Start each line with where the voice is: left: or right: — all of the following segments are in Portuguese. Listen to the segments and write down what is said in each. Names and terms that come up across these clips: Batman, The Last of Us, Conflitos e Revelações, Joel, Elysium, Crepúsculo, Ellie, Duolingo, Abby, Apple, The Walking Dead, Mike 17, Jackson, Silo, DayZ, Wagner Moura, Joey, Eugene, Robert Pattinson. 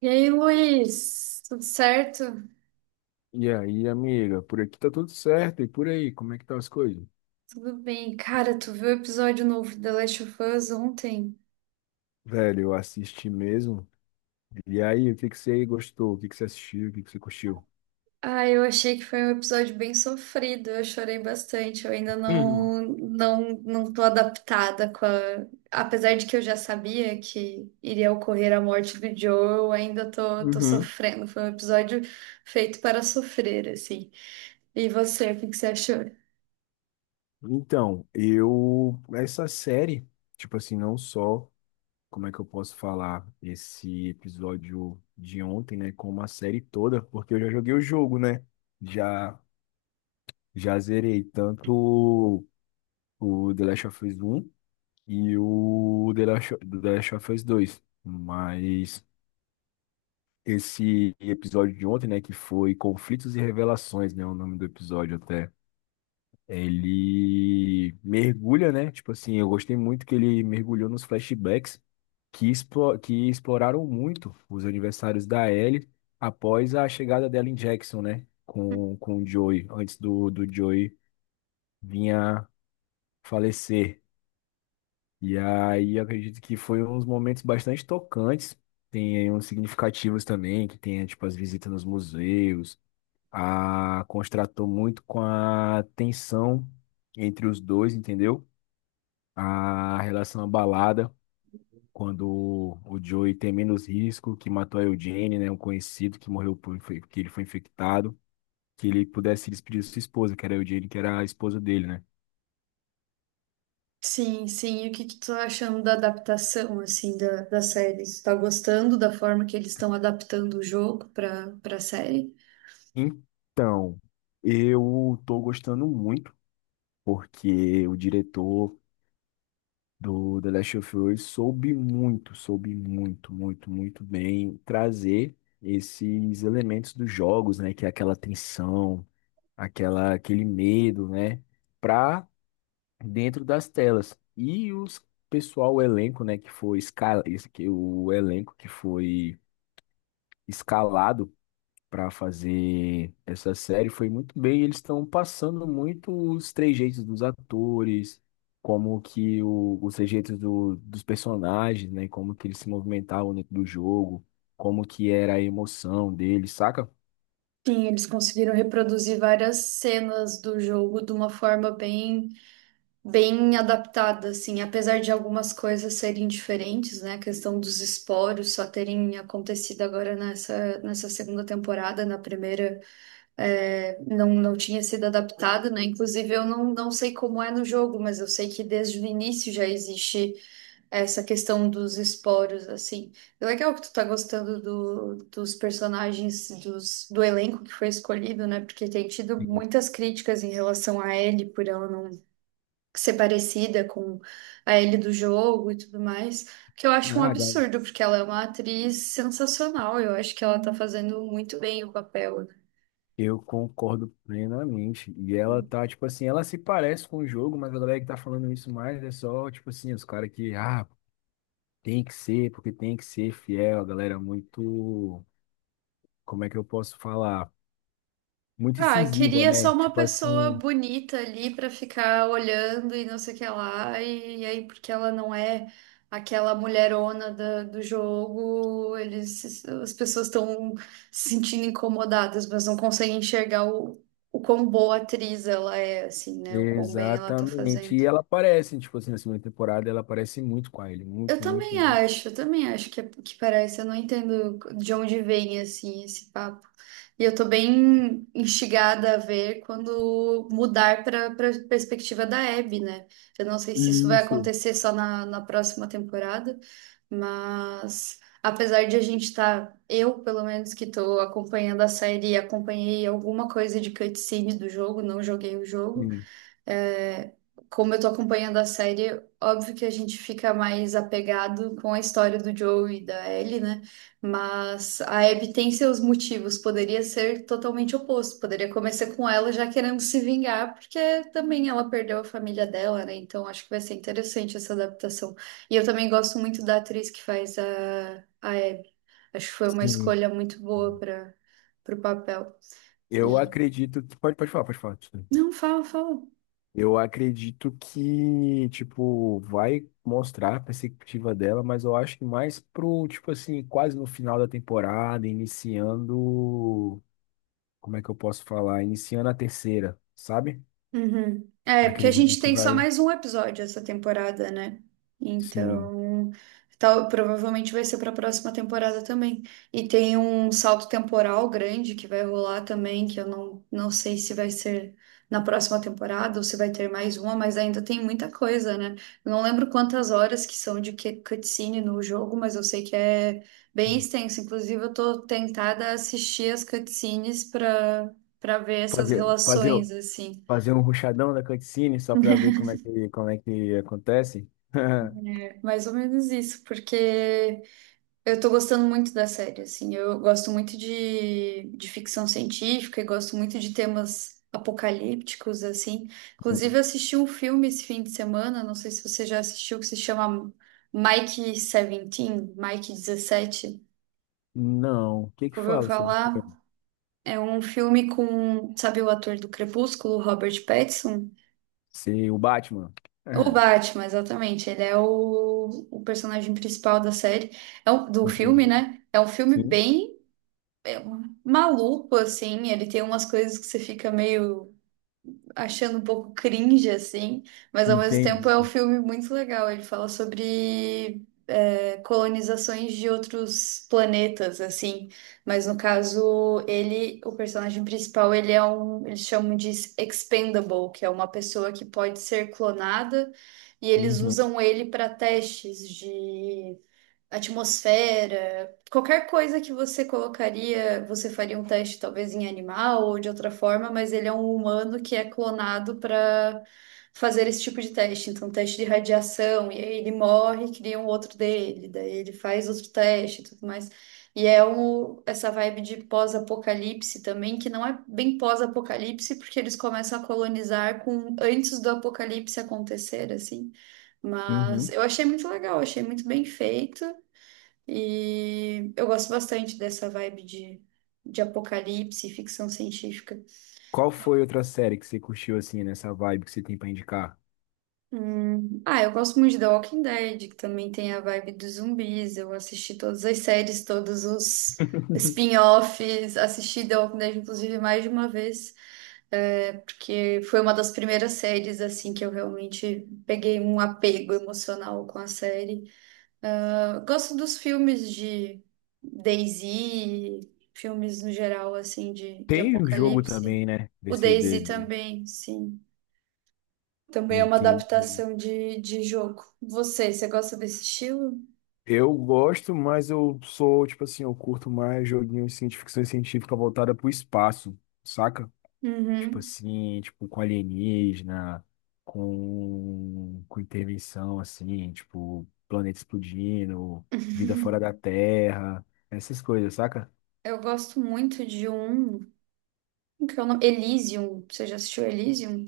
right: E aí, Luiz, tudo certo?
left: E aí, amiga, por aqui tá tudo certo. E por aí, como é que tá as coisas?
right: Tudo bem. Cara, tu viu o episódio novo de The Last of Us ontem?
left: Velho, eu assisti mesmo. E aí, o que que você gostou? O que que você assistiu? O que que você curtiu?
right: Ah, eu achei que foi um episódio bem sofrido, eu chorei bastante, eu ainda
left: Uhum.
right: não tô adaptada Apesar de que eu já sabia que iria ocorrer a morte do Joel, eu ainda tô
left: Uhum.
right: sofrendo. Foi um episódio feito para sofrer, assim. E você, o que que você achou?
left: Então, eu. Essa série, tipo assim, não só. Como é que eu posso falar esse episódio de ontem, né? Como a série toda, porque eu já joguei o jogo, né? Já, já zerei tanto o The Last of Us 1. E o The Last of Us 2. Mas esse episódio de ontem, né, que foi Conflitos e Revelações, né, o nome do episódio até. Ele mergulha, né? Tipo assim, eu gostei muito que ele mergulhou nos flashbacks que, que exploraram muito os aniversários da Ellie após a chegada dela em Jackson, né? Com o Joey, antes do Joey vir a falecer. E aí eu acredito que foi uns momentos bastante tocantes, tem aí uns significativos também, que tem tipo as visitas nos museus, a contrastou muito com a tensão entre os dois, entendeu? A relação abalada quando o Joey tem menos risco, que matou a Eugene, né, um conhecido que morreu por, que ele foi infectado, que ele pudesse se despedir de sua esposa, que era a Eugene, que era a esposa dele, né?
right: Sim, sim. E o que que tu tá achando da adaptação, assim, da série? Tu tá gostando da forma que eles estão adaptando o jogo para série?
left: Então, eu tô gostando muito porque o diretor do The Last of Us soube muito, muito, muito bem trazer esses elementos dos jogos, né, que é aquela tensão, aquela aquele medo, né, para dentro das telas. E os pessoal, o elenco, né, que foi escala, esse que o elenco que foi escalado para fazer essa série foi muito bem. Eles estão passando muito os trejeitos dos atores, como que os trejeitos dos personagens, né? Como que eles se movimentavam dentro do jogo, como que era a emoção deles, saca?
right: Sim, eles conseguiram reproduzir várias cenas do jogo de uma forma bem, bem adaptada, assim, apesar de algumas coisas serem diferentes, né? A questão dos esporos só terem acontecido agora nessa segunda temporada, na primeira. Não tinha sido adaptado, né? Inclusive, eu não sei como é no jogo, mas eu sei que desde o início já existe essa questão dos esporos, assim. É legal que tu tá gostando do, dos personagens, dos, do elenco que foi escolhido, né? Porque tem tido
left: Sim.
right: muitas críticas em relação a Ellie, por ela não ser parecida com a Ellie do jogo e tudo mais, que eu acho um
left: Ah, da-
right: absurdo, porque ela é uma atriz sensacional, eu acho que ela tá fazendo muito bem o papel.
left: Eu concordo plenamente. E ela tá, tipo assim, ela se parece com o jogo, mas a galera que tá falando isso mais é só, tipo assim, os caras que, ah, tem que ser, porque tem que ser fiel, a galera muito, como é que eu posso falar? Muito
right: Ah, eu
left: incisiva,
right: queria só
left: né?
right: uma
left: Tipo
right: pessoa
left: assim,
right: bonita ali pra ficar olhando e não sei o que lá. E, aí, porque ela não é aquela mulherona do jogo, eles, as pessoas estão se sentindo incomodadas, mas não conseguem enxergar o quão boa atriz ela é, assim, né? O quão bem ela tá
left: exatamente.
right: fazendo.
left: E ela aparece, tipo assim, na segunda temporada, ela aparece muito com a ele, muito, muito, muito.
right: Eu também acho que, que parece. Eu não entendo de onde vem assim esse papo. E eu tô bem instigada a ver quando mudar para perspectiva da Abby, né? Eu não sei se isso vai
left: Isso.
right: acontecer só na próxima temporada, mas apesar de a gente estar, eu pelo menos que tô acompanhando a série, acompanhei alguma coisa de cutscene do jogo, não joguei o jogo.
left: Sim.
right: É, como eu tô acompanhando a série, óbvio que a gente fica mais apegado com a história do Joe e da Ellie, né? Mas a Abby tem seus motivos, poderia ser totalmente oposto, poderia começar com ela já querendo se vingar, porque também ela perdeu a família dela, né? Então acho que vai ser interessante essa adaptação. E eu também gosto muito da atriz que faz a Abby. Acho que foi uma
left: Sim.
right: escolha muito boa para o papel.
left: Eu
right: E...
left: acredito que. Pode falar, pode falar. Desculpa.
right: Não, fala, fala.
left: Eu acredito que, tipo, vai mostrar a perspectiva dela, mas eu acho que mais pro, tipo assim, quase no final da temporada, iniciando. Como é que eu posso falar? Iniciando a terceira, sabe?
right: Uhum. É, porque a
left: Acredito
right: gente
left: que
right: tem só
left: vai.
right: mais um episódio essa temporada, né?
left: Sim.
right: Então, tal, provavelmente vai ser para a próxima temporada também. E tem um salto temporal grande que vai rolar também, que eu não sei se vai ser na próxima temporada ou se vai ter mais uma, mas ainda tem muita coisa, né? Eu não lembro quantas horas que são cutscene no jogo, mas eu sei que é bem extenso. Inclusive, eu tô tentada a assistir as cutscenes para ver essas
left: Fazer, fazer,
right: relações, assim.
left: fazer um ruxadão da cutscene só pra ver como é que acontece?
right: Mais ou menos isso, porque eu tô gostando muito da série, assim, eu gosto muito de ficção científica e gosto muito de temas apocalípticos, assim. Inclusive, eu assisti um filme esse fim de semana, não sei se você já assistiu, que se chama Mike 17, Mike 17,
left: Não. O que que
right: ouviu
left: fala sobre o
right: falar?
left: filme?
right: É um filme com, sabe o ator do Crepúsculo, Robert Pattinson?
left: Ser o Batman?
right: O
left: Ah,
right: Batman, exatamente. Ele é o personagem principal da série, do filme,
left: entendi.
right: né? É um filme
left: Sim.
right: bem é, maluco, assim. Ele tem umas coisas que você fica meio achando um pouco cringe, assim. Mas ao mesmo tempo é um
left: Entendi.
right: filme muito legal. Ele fala sobre colonizações de outros planetas, assim. Mas no caso, ele, o personagem principal, ele é um, eles chamam de expendable, que é uma pessoa que pode ser clonada, e eles
left: Uhum.
right: usam ele para testes de atmosfera, qualquer coisa que você colocaria, você faria um teste talvez em animal ou de outra forma, mas ele é um humano que é clonado para fazer esse tipo de teste. Então, teste de radiação, e aí ele morre, cria um outro dele, daí ele faz outro teste e tudo mais. E é um, essa vibe de pós-apocalipse também, que não é bem pós-apocalipse, porque eles começam a colonizar com antes do apocalipse acontecer, assim. Mas
left: Uhum.
right: eu achei muito legal, achei muito bem feito. E eu gosto bastante dessa vibe de apocalipse e ficção científica.
left: Qual foi outra série que você curtiu assim, nessa vibe que você tem pra indicar?
right: Ah, eu gosto muito de The Walking Dead, que também tem a vibe dos zumbis. Eu assisti todas as séries, todos os spin-offs, assisti The Walking Dead, inclusive, mais de uma vez, porque foi uma das primeiras séries assim que eu realmente peguei um apego emocional com a série. Eu gosto dos filmes de DayZ, filmes no geral, assim, de
left: Tem o jogo
right: apocalipse.
left: também, né?
right: O
left: Desse
right: DayZ
left: de...
right: também, sim. Também é uma
left: Entendi.
right: adaptação de jogo. Você gosta desse estilo?
left: Eu gosto, mas eu sou, tipo assim, eu curto mais joguinhos assim, de ficção científica voltada pro espaço, saca? Tipo
right: Uhum.
left: assim, tipo com alienígena, com intervenção, assim, tipo planeta explodindo, vida fora da Terra, essas coisas, saca?
right: Eu gosto muito de um. Como que é o nome? Elysium. Você já assistiu Elysium?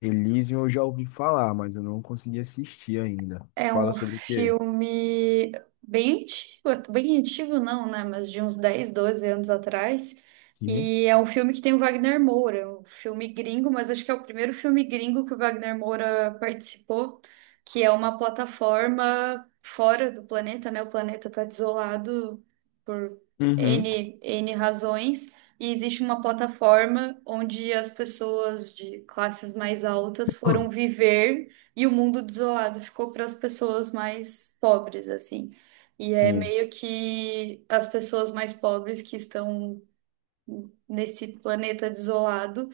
left: Elysium eu já ouvi falar, mas eu não consegui assistir ainda.
right: É
left: Fala
right: um
left: sobre o quê?
right: filme bem bem antigo não, né? Mas de uns 10, 12 anos atrás.
left: Sim.
right: E é um filme que tem o Wagner Moura, um filme gringo, mas acho que é o primeiro filme gringo que o Wagner Moura participou, que é uma plataforma fora do planeta, né? O planeta está desolado por
left: Uhum.
right: N, N razões. E existe uma plataforma onde as pessoas de classes mais altas foram viver e o mundo desolado ficou para as pessoas mais pobres, assim. E é
left: Sim.
right: meio que as pessoas mais pobres que estão nesse planeta desolado,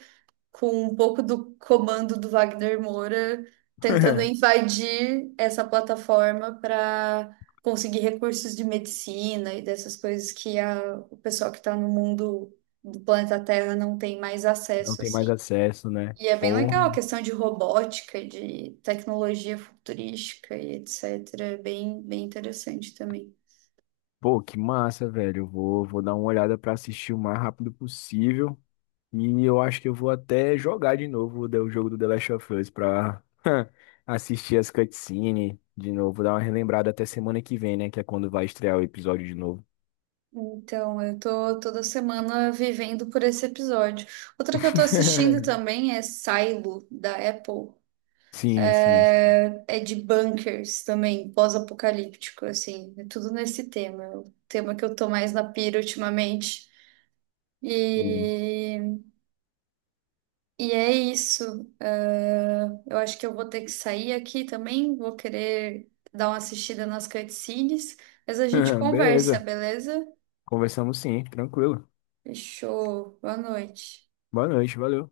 right: com um pouco do comando do Wagner Moura, tentando invadir essa plataforma para conseguir recursos de medicina e dessas coisas que a, o pessoal que está no mundo do planeta Terra não tem mais
left: Não
right: acesso,
left: tem mais
right: assim.
left: acesso, né?
right: E é bem legal a
left: Porra.
right: questão de robótica, de tecnologia futurística e etc. É bem, bem interessante também.
left: Pô, que massa, velho. Eu vou dar uma olhada pra assistir o mais rápido possível. E eu acho que eu vou até jogar de novo o jogo do The Last of Us pra assistir as cutscenes de novo, dar uma relembrada até semana que vem, né? Que é quando vai estrear o episódio de novo.
right: Então, eu tô toda semana vivendo por esse episódio. Outra que eu tô assistindo também é Silo, da Apple.
left: Sim, sim,
right: É de bunkers também, pós-apocalíptico, assim. É tudo nesse tema. É o tema que eu tô mais na pira ultimamente.
left: sim.
right: E E é isso. Ah, eu acho que eu vou ter que sair aqui também. Vou querer dar uma assistida nas cutscenes, mas a gente conversa,
left: Beleza.
right: beleza?
left: Conversamos sim, tranquilo.
right: Fechou. Boa noite.
left: Boa noite, valeu.